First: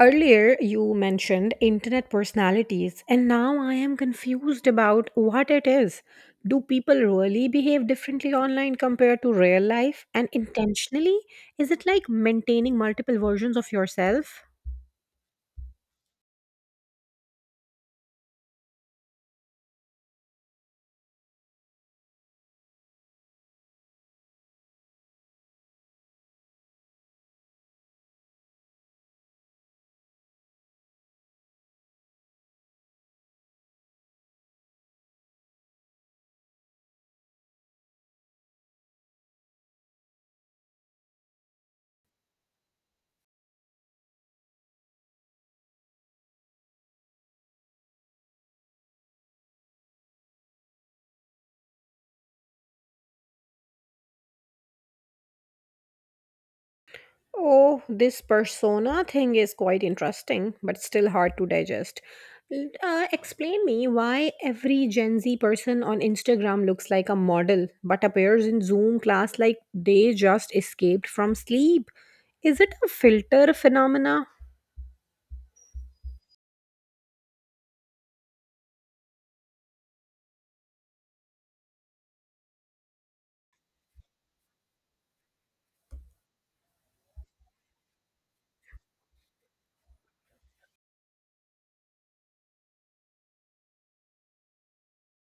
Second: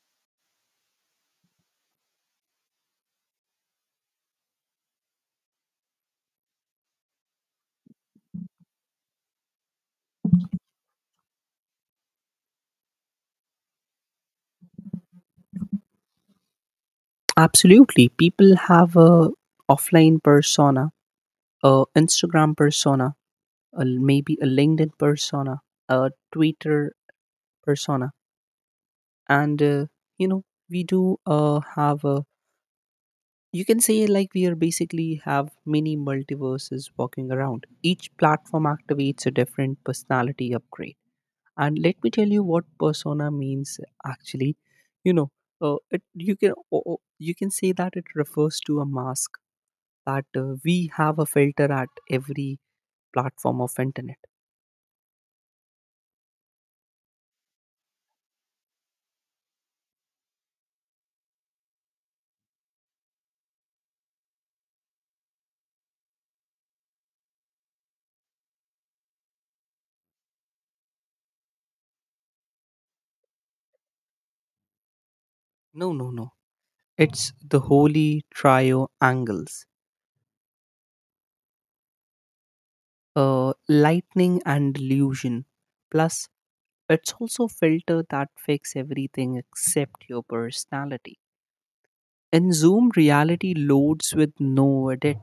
Earlier, you mentioned internet personalities, and now I am confused about what it is. Do people really behave differently online compared to real life and intentionally? Is it like maintaining multiple versions of yourself? Absolutely. People have a offline persona, a Instagram persona, maybe a LinkedIn persona, a Twitter persona, and you know we do have a. You can say like we are basically have many multiverses walking around. Each platform activates a different personality upgrade. And let me tell you what persona means actually. You know, it you can o- o- You can say that it refers to a mask that we have a filter at every platform of internet. Oh, this persona thing is quite interesting, but still hard to digest. Explain me why every Gen Z person on Instagram looks like a model but appears in Zoom class like they just escaped from sleep. Is it a filter phenomena? No, no, no, it's the holy trio, angles, uh, lightning and illusion. Plus it's also filter that fix everything except your personality. In zoom reality loads with no edit.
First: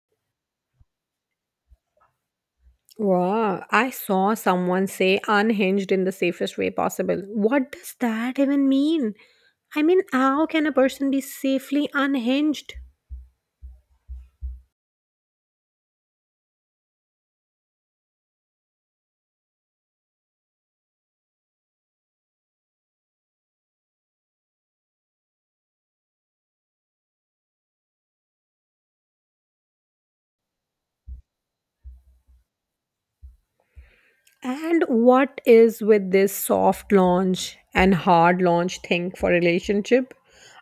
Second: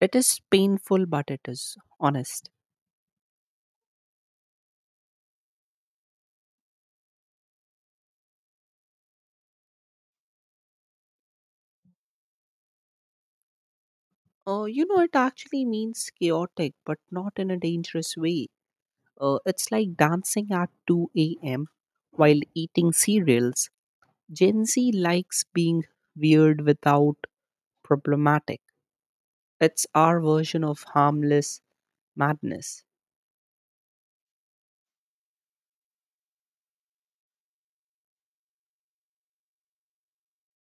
It is painful, but it is honest. Wow, I saw someone say unhinged in the safest way possible. What does that even mean? I mean, how can a person be safely unhinged? It actually means chaotic but not in a dangerous way. It's like dancing at 2 a.m. while eating cereals. Gen Z likes being weird without problematic. It's our version of harmless madness. And what is with this soft launch and hard launch thing for relationship?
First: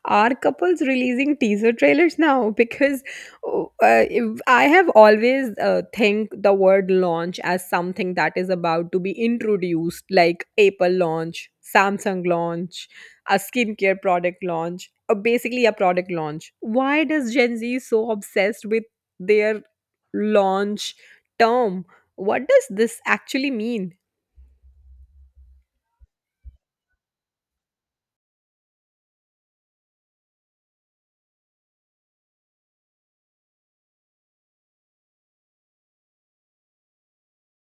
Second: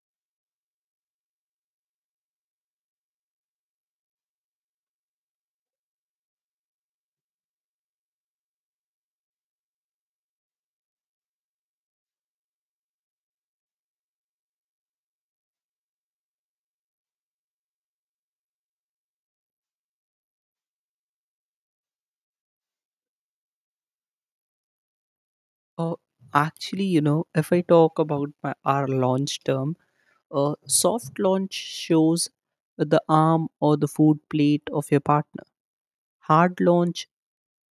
Are couples releasing teaser trailers now? Because I have always think the word launch as something that is about to be introduced, like Apple launch, Samsung launch, a skincare product launch, or basically a product launch. Why does Gen Z so obsessed with their? Launch term. What does this actually mean? Uh, Actually, if I talk about our launch term, soft launch shows the arm or the food plate of your partner. Hard launch,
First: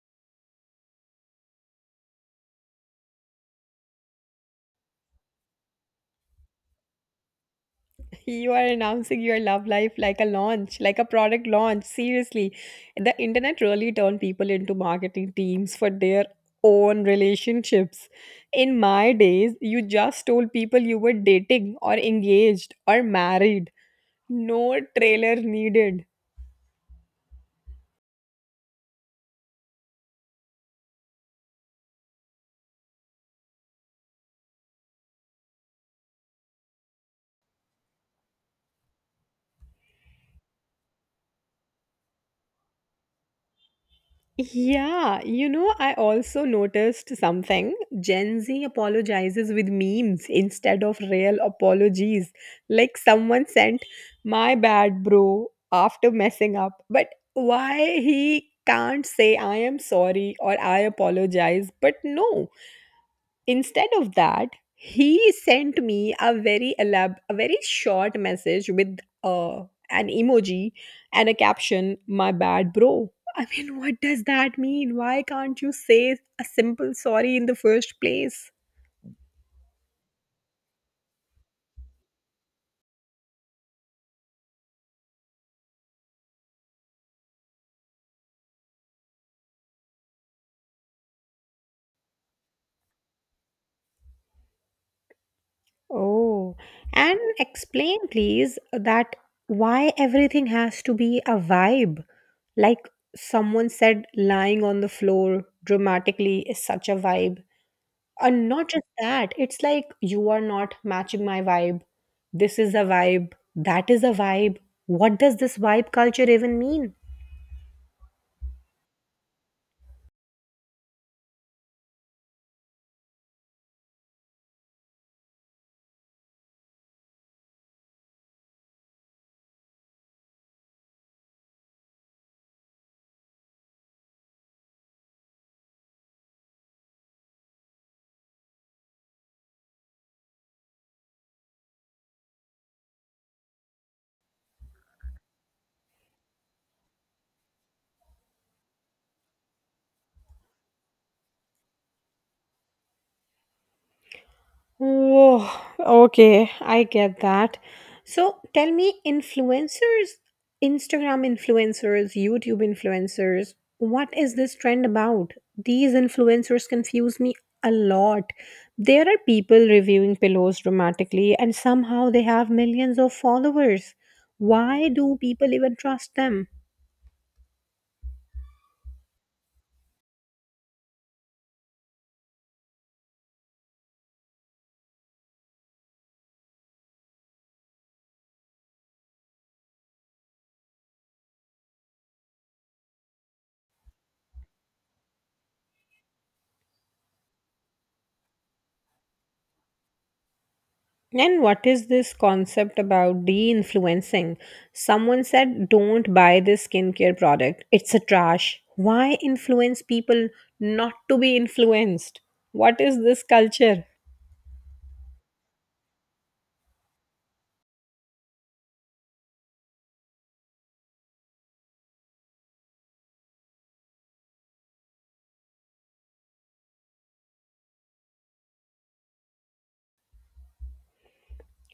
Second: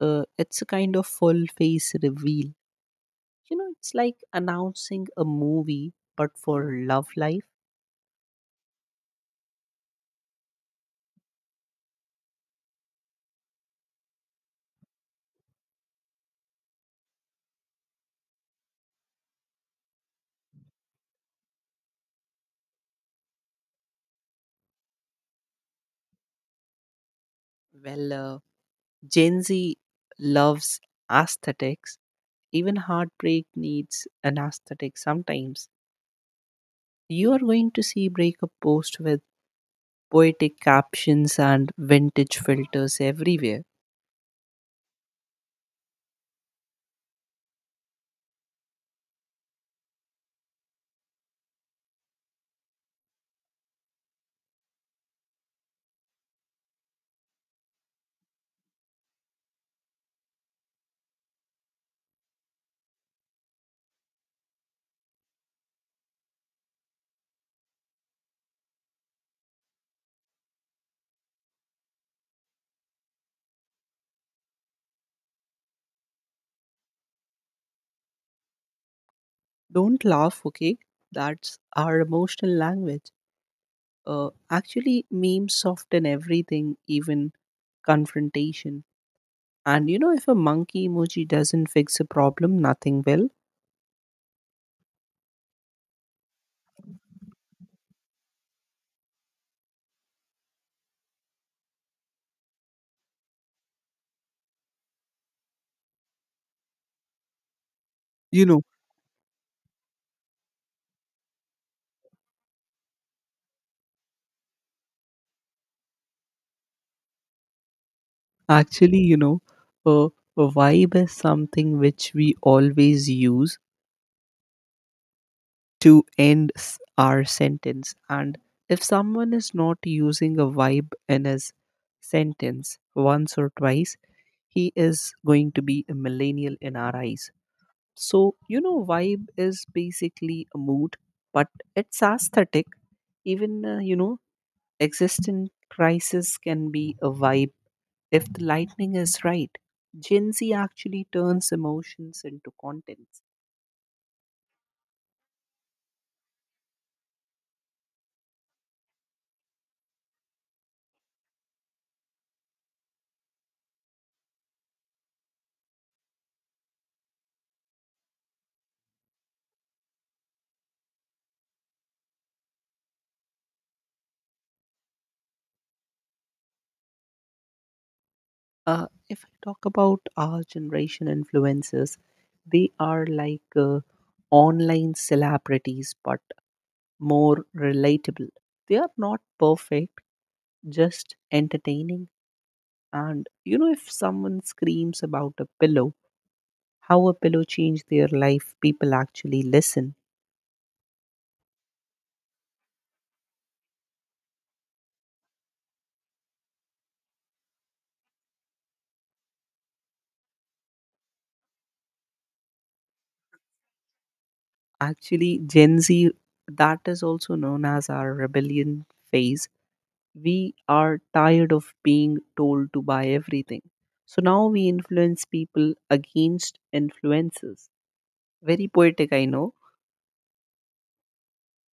it's a kind of full face reveal. It's like announcing a movie, but for love life. You are announcing your love life like a launch, like a product launch. Seriously, the internet really turned people into marketing teams for their own relationships. In my days, you just told people you were dating or engaged or married. No trailer needed. Well, Gen Z loves aesthetics. Even heartbreak needs an aesthetic sometimes. You are going to see breakup posts with poetic captions and vintage filters everywhere. Yeah, you know, I also noticed something. Gen Z apologizes with memes instead of real apologies. Like someone sent, my bad, bro, after messing up. But why he can't say, I am sorry or I apologize? But no. Instead of that, he sent me a a very short message with an emoji and a caption, "My bad, bro." I mean, what does that mean? Why can't you say a simple sorry in the first place? Don't laugh, okay? That's our emotional language. Actually, memes soften everything, even confrontation. And if a monkey emoji doesn't fix a problem, nothing will. Oh, and explain, please, that why everything has to be a vibe. Like someone said, lying on the floor dramatically is such a vibe. You And know, not just that, it's like you are not matching my vibe. This is a vibe. That is a vibe. What does this vibe culture even mean? actually, you know, a, a vibe is something which we always use to end our sentence. And if someone is not using a vibe in his sentence once or twice, he is going to be a millennial in our eyes. So, vibe is basically a mood, but it's aesthetic. Even, existent crisis can be a vibe if the lightning is right. Gen Z actually turns emotions into contents. Whoa, okay, I get that. So tell me, influencers, Instagram influencers, YouTube influencers, what is this trend about? These influencers confuse me a lot. There are people reviewing pillows dramatically, and somehow they have millions of followers. Why do people even trust them? If I talk about our generation influencers, they are like online celebrities but more relatable. They are not perfect, just entertaining. And if someone screams about a pillow, how a pillow changed their life, people actually listen. And what is this concept about de influencing? Someone said, don't buy this skincare product, it's a trash. Why influence people not to be influenced? What is this culture? Actually, Gen Z, that is also known as our rebellion phase. We are tired of being told to buy everything. So now we influence people against influences. Very poetic, I know.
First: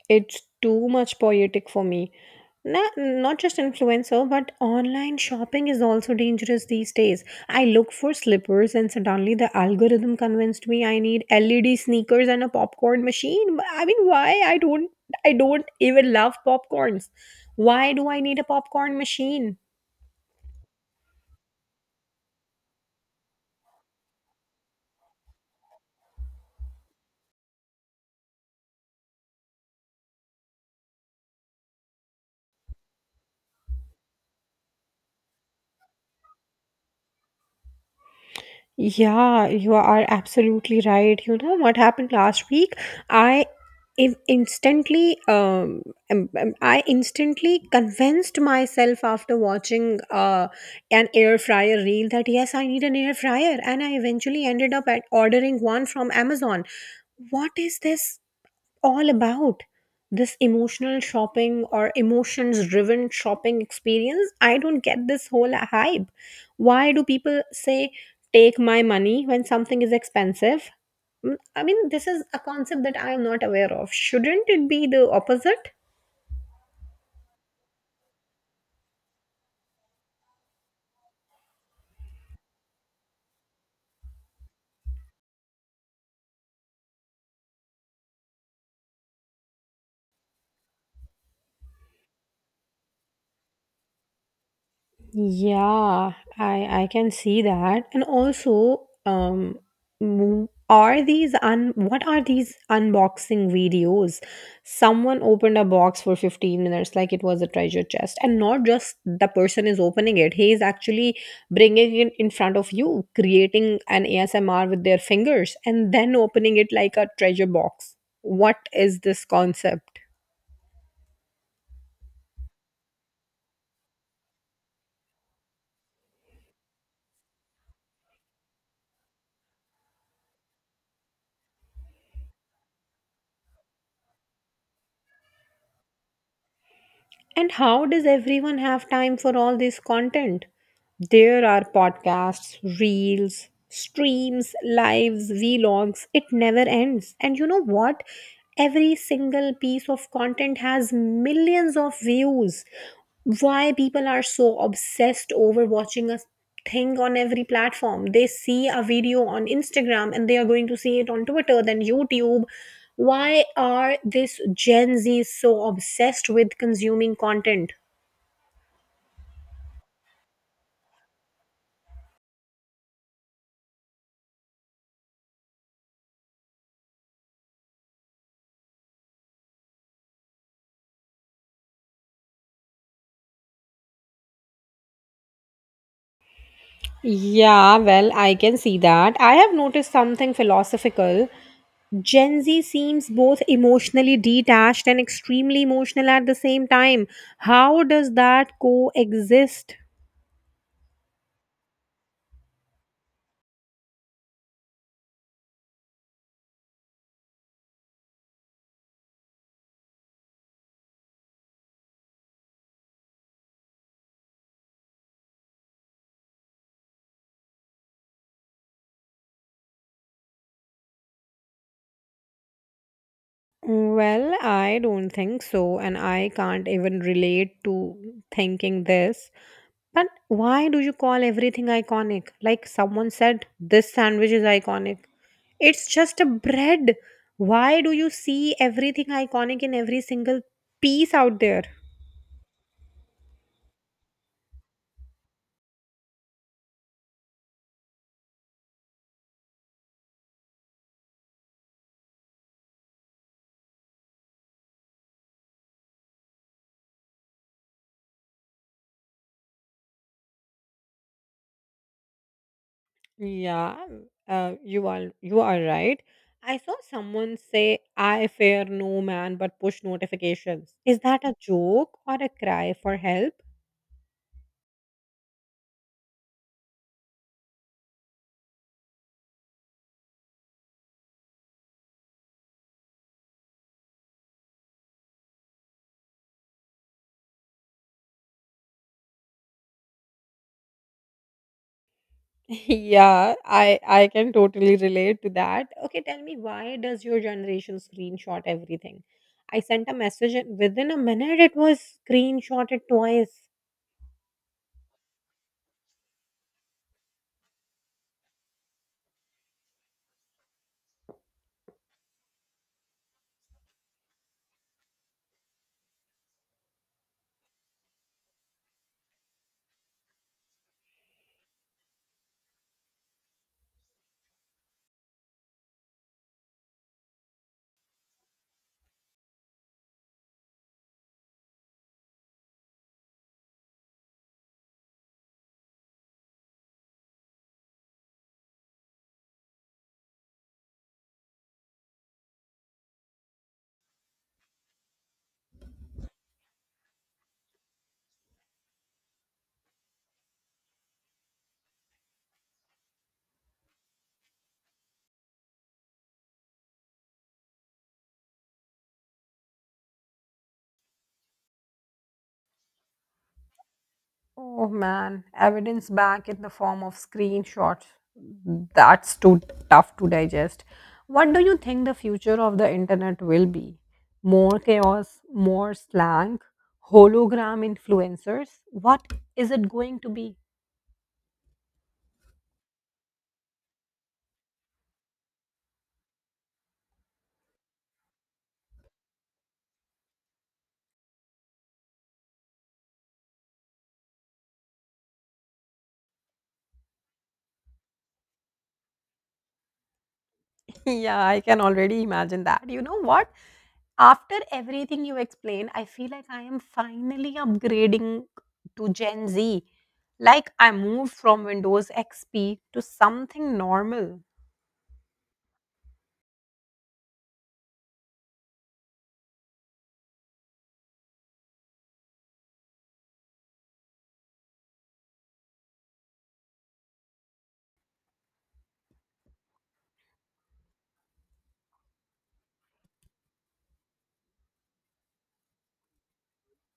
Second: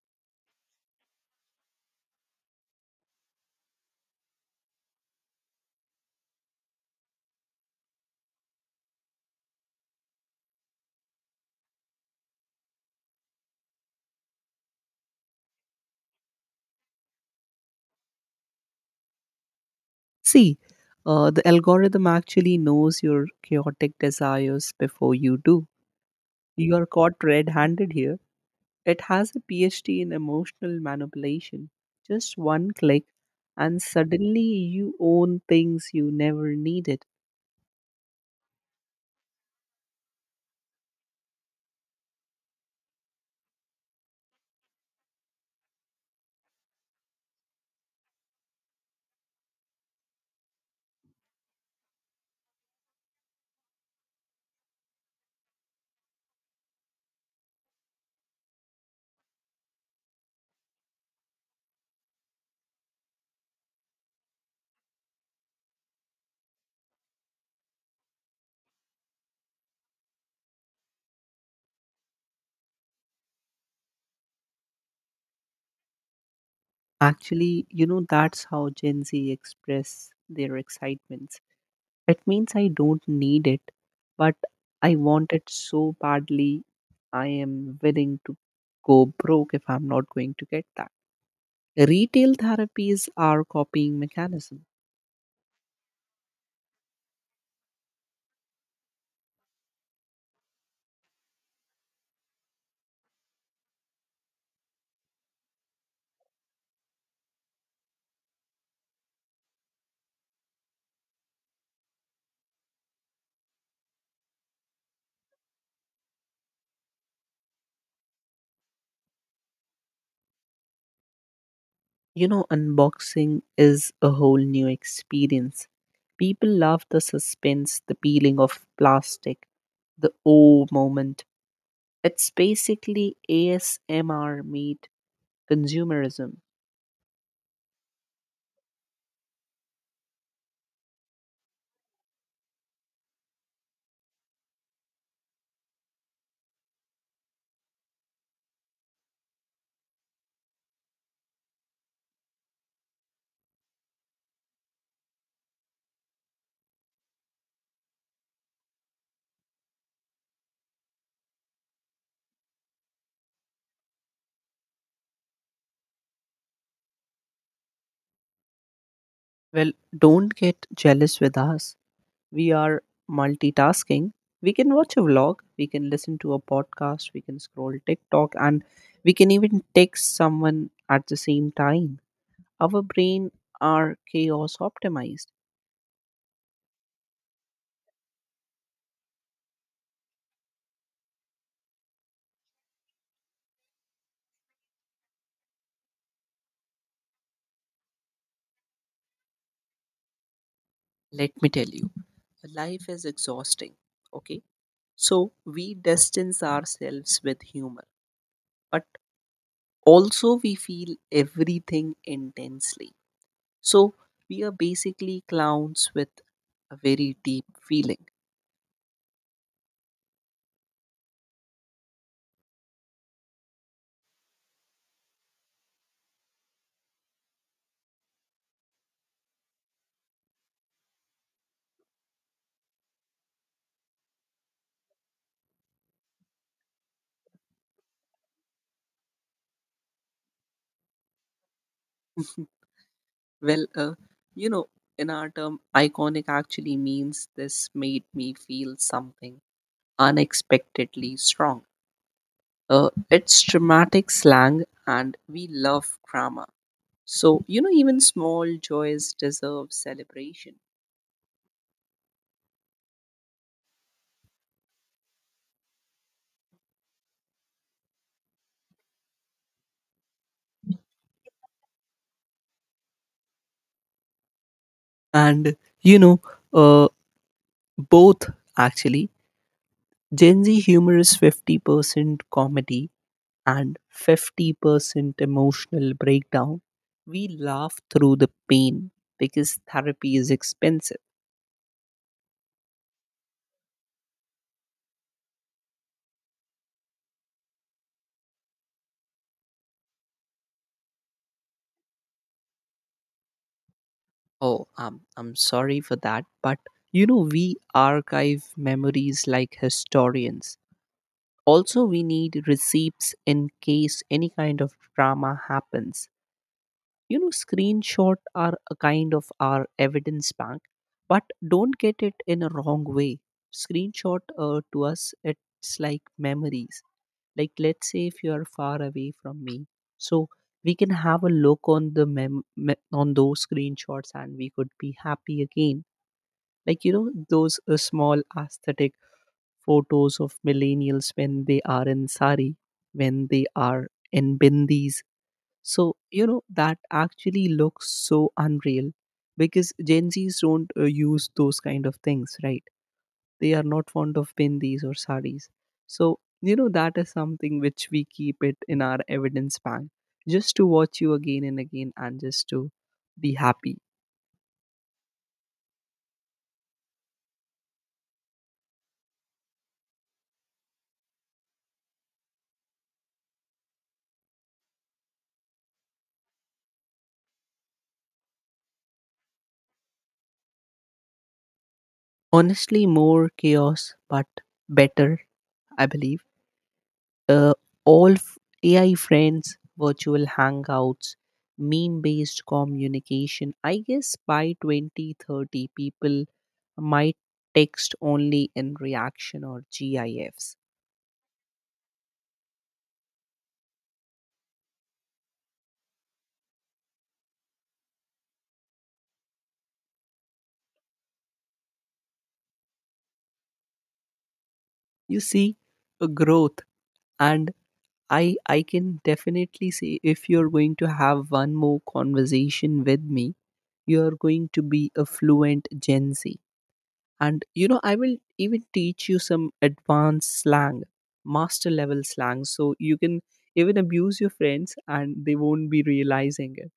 It's too much poetic for me. Not just influencer, but online shopping is also dangerous these days. I look for slippers, and suddenly the algorithm convinced me I need LED sneakers and a popcorn machine. But I mean, why? I don't even love popcorns. Why do I need a popcorn machine? See, the algorithm actually knows your chaotic desires before you do. You are caught red handed here. It has a PhD in emotional manipulation. Just one click, and suddenly you own things you never needed. Yeah, you are absolutely right. You know what happened last week? I instantly, I instantly convinced myself after watching an air fryer reel that yes, I need an air fryer, and I eventually ended up at ordering one from Amazon. What is this? All about this emotional shopping or emotions driven shopping experience. I don't get this whole hype. Why do people say take my money when something is expensive? I mean, this is a concept that I am not aware of. Shouldn't it be the opposite? Actually, that's how Gen Z express their excitements. It means I don't need it, but I want it so badly, I am willing to go broke if I'm not going to get that. Retail therapies are copying mechanism. Yeah, I can see that. And also, are these un what are these unboxing videos? Someone opened a box for 15 minutes like it was a treasure chest, and not just the person is opening it, he is actually bringing it in front of you, creating an ASMR with their fingers, and then opening it like a treasure box. What is this concept? Unboxing is a whole new experience. People love the suspense, the peeling of plastic, the oh moment. It's basically ASMR made consumerism. And how does everyone have time for all this content? There are podcasts, reels, streams, lives, vlogs. It never ends. And you know what? Every single piece of content has millions of views. Why people are so obsessed over watching a thing on every platform? They see a video on Instagram and they are going to see it on Twitter, then YouTube. Why are this Gen Z so obsessed with consuming content? Well, don't get jealous with us. We are multitasking. We can watch a vlog, we can listen to a podcast, we can scroll TikTok, and we can even text someone at the same time. Our brain are chaos optimized. Yeah, well, I can see that. I have noticed something philosophical. Gen Z seems both emotionally detached and extremely emotional at the same time. How does that coexist? Let me tell you, life is exhausting. Okay. So we distance ourselves with humor, but also we feel everything intensely. So we are basically clowns with a very deep feeling. Well, I don't think so, and I can't even relate to thinking this. But why do you call everything iconic? Like someone said, this sandwich is iconic. It's just a bread. Why do you see everything iconic in every single piece out there? Well, you know, in our term, iconic actually means this made me feel something unexpectedly strong. It's dramatic slang, and we love drama. So, even small joys deserve celebration. Yeah, you are right. I saw someone say, "I fear no man but push notifications." Is that a joke or a cry for help? And, uh, both actually. Gen Z humor is 50% comedy and 50% emotional breakdown, we laugh through the pain because therapy is expensive. Yeah, I can totally relate to that. Okay, tell me, why does your generation screenshot everything? I sent a message and within a minute it was screenshotted twice. Oh, I'm sorry for that, but we archive memories like historians. Also, we need receipts in case any kind of drama happens. Screenshot are a kind of our evidence bank, but don't get it in a wrong way. Screenshot to us, it's like memories. Like, let's say if you are far away from me, so we can have a look on the on those screenshots, and we could be happy again. Like those small aesthetic photos of millennials when they are in sari, when they are in bindis, so, that actually looks so unreal because Gen Zs don't use those kind of things, right? They are not fond of bindis or saris. So, that is something which we keep it in our evidence bank just to watch you again and again and just to be happy. Oh man, evidence back in the form of screenshots. That's too tough to digest. What do you think the future of the internet will be? More chaos, more slang, hologram influencers? What is it going to be? Honestly, more chaos, but better, I believe. uh, all f- AI friends, virtual hangouts, meme based communication. I guess by 2030, people might text only in reaction or GIFs. Yeah, I can already imagine that. You know what? After everything you explained, I feel like I am finally upgrading to Gen Z. Like I moved from Windows XP to something normal. You see a growth, and I can definitely say if you're going to have one more conversation with me, you're going to be a fluent Gen Z. And I will even teach you some advanced slang, master level slang, so you can even abuse your friends and they won't be realizing it.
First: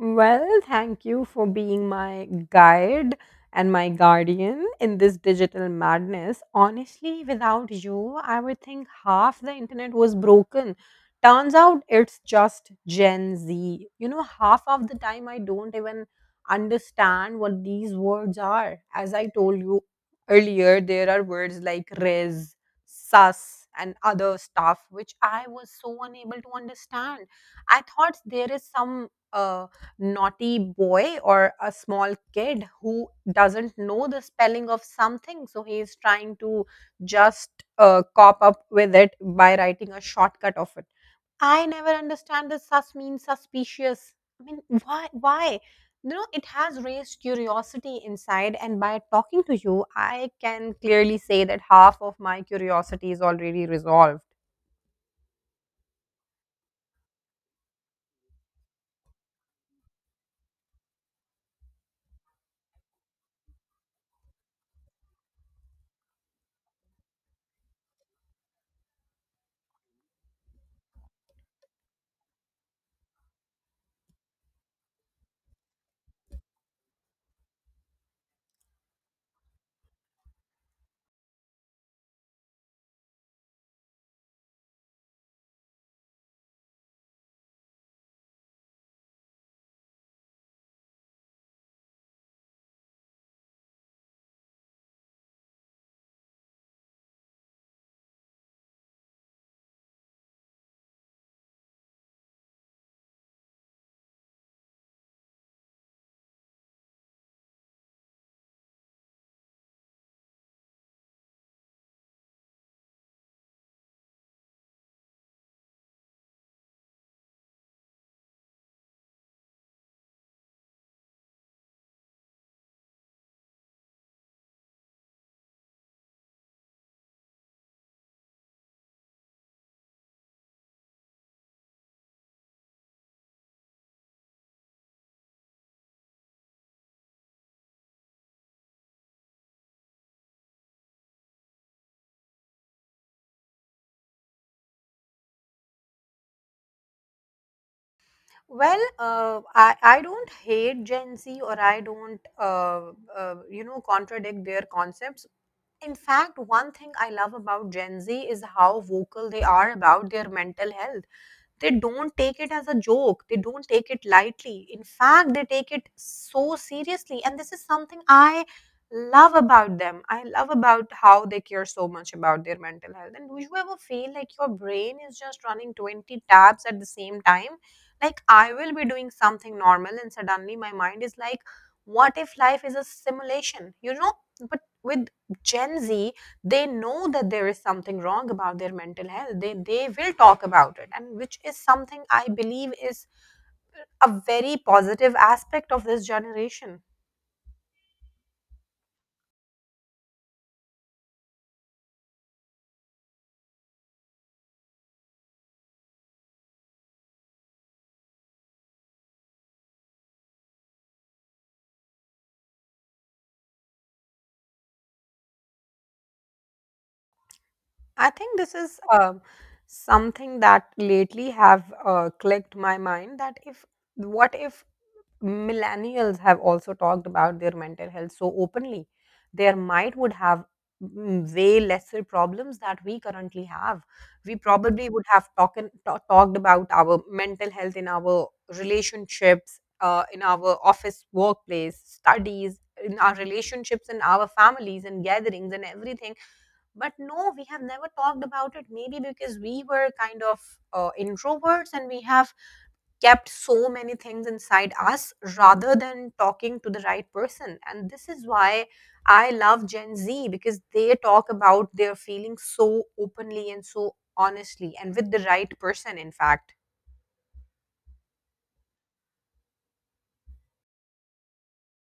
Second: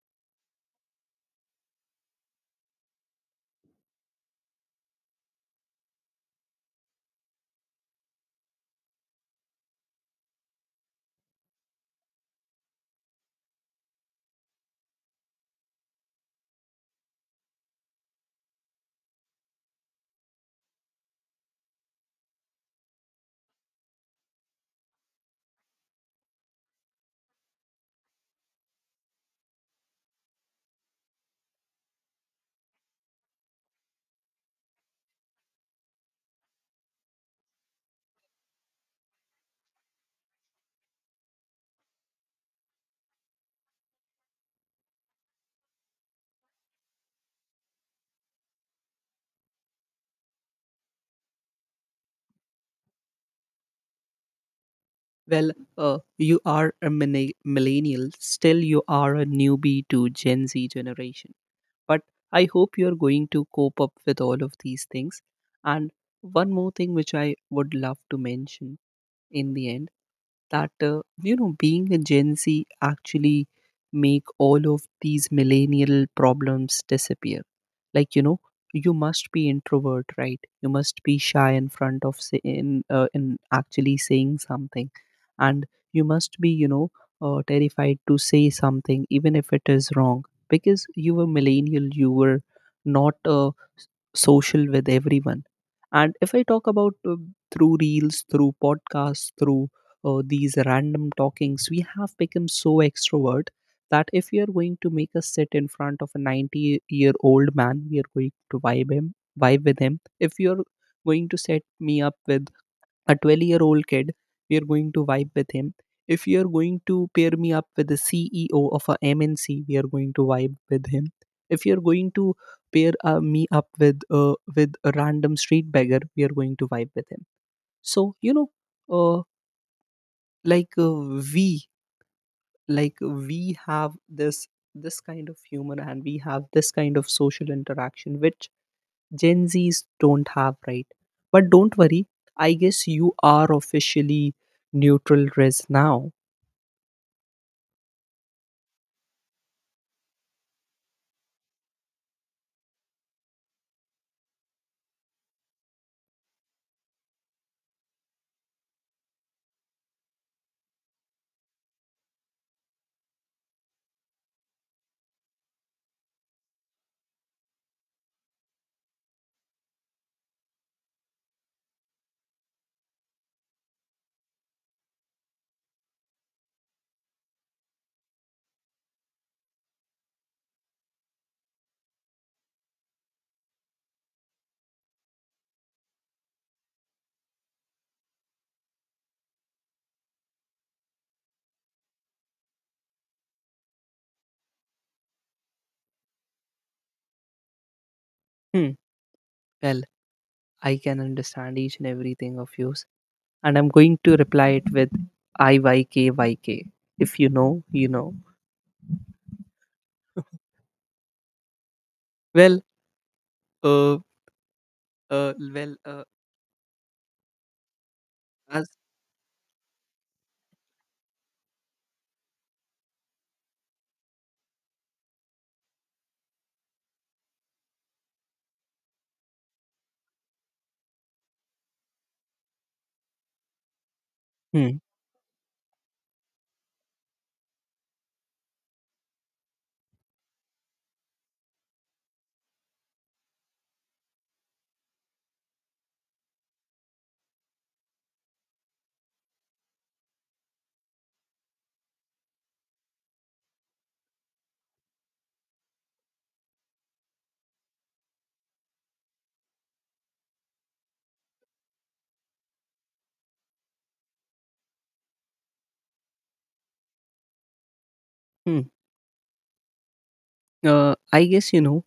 Well, thank you for being my guide and my guardian in this digital madness. Honestly, without you, I would think half the internet was broken. Turns out it's just Gen Z. You know, half of the time I don't even understand what these words are. As I told you earlier, there are words like res, sus, and other stuff which I was so unable to understand. I thought there is some. Naughty boy or a small kid who doesn't know the spelling of something, so he is trying to just cop up with it by writing a shortcut of it. I never understand this sus means suspicious. I mean, why, you know, it has raised curiosity inside, and by talking to you I can clearly say that half of my curiosity is already resolved. Well, you are a millennial, still, you are a newbie to Gen Z generation. But I hope you're going to cope up with all of these things. And one more thing which I would love to mention in the end that being a Gen Z actually make all of these millennial problems disappear. Like you must be introvert, right, you must be shy in front of say, in actually saying something. And you must be terrified to say something even if it is wrong, because you were millennial, you were not social with everyone. And if I talk about through reels, through podcasts, through these random talkings, we have become so extrovert that if you are going to make us sit in front of a 90-year-old man, we are going to vibe with him. If you are going to set me up with a 12-year-old kid, we are going to vibe with him. If you are going to pair me up with the CEO of a MNC, we are going to vibe with him. If you are going to pair me up with a random street beggar, we are going to vibe with him. So uh, like we like we have this this kind of humor, and we have this kind of social interaction which Gen Zs don't have, right? But don't worry, I guess you are officially neutral res now. Well, I, don't hate Gen Z, or I don't, you know, contradict their concepts. In fact, one thing I love about Gen Z is how vocal they are about their mental health. They don't take it as a joke, they don't take it lightly. In fact, they take it so seriously, and this is something I love about them. I love about how they care so much about their mental health. And do you ever feel like your brain is just running 20 tabs at the same time? Like I will be doing something normal and suddenly my mind is like, what if life is a simulation? You know, but with Gen Z, they know that there is something wrong about their mental health. They will talk about it, and which is something I believe is a very positive aspect of this generation. Hmm. Well, I can understand each and everything of yours, and I'm going to reply it with IYKYK. If you know, you know. Well, uh, well, I think this as is something that lately have clicked my mind, that if what if millennials have also talked about their mental health so openly, their mind would have way lesser problems that we currently have. We hmm, probably would have talked about our mental health in our relationships, in our office workplace studies, in our relationships, in our families and gatherings and everything. But no, we have never talked about it, maybe because we were kind of introverts, and we have kept so many things inside us rather than talking to the right person. And this is why I love Gen Z, because they talk about their feelings so openly and so honestly and with the right person, in fact. hmm, I guess you know,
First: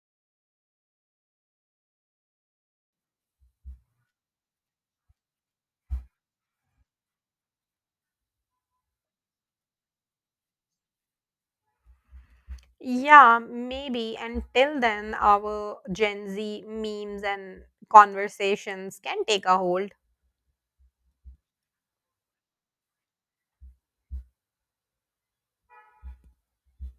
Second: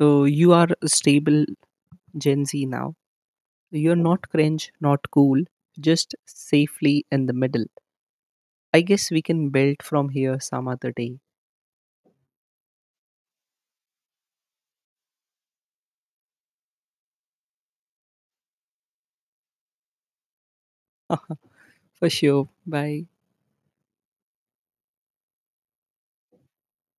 uh, you are a stable Gen Z now. You're not cringe, not cool, just safely in the middle. I guess we can build from here some other day. Yeah, maybe. And till then, our Gen Z memes and conversations can take a hold. For sure. Bye.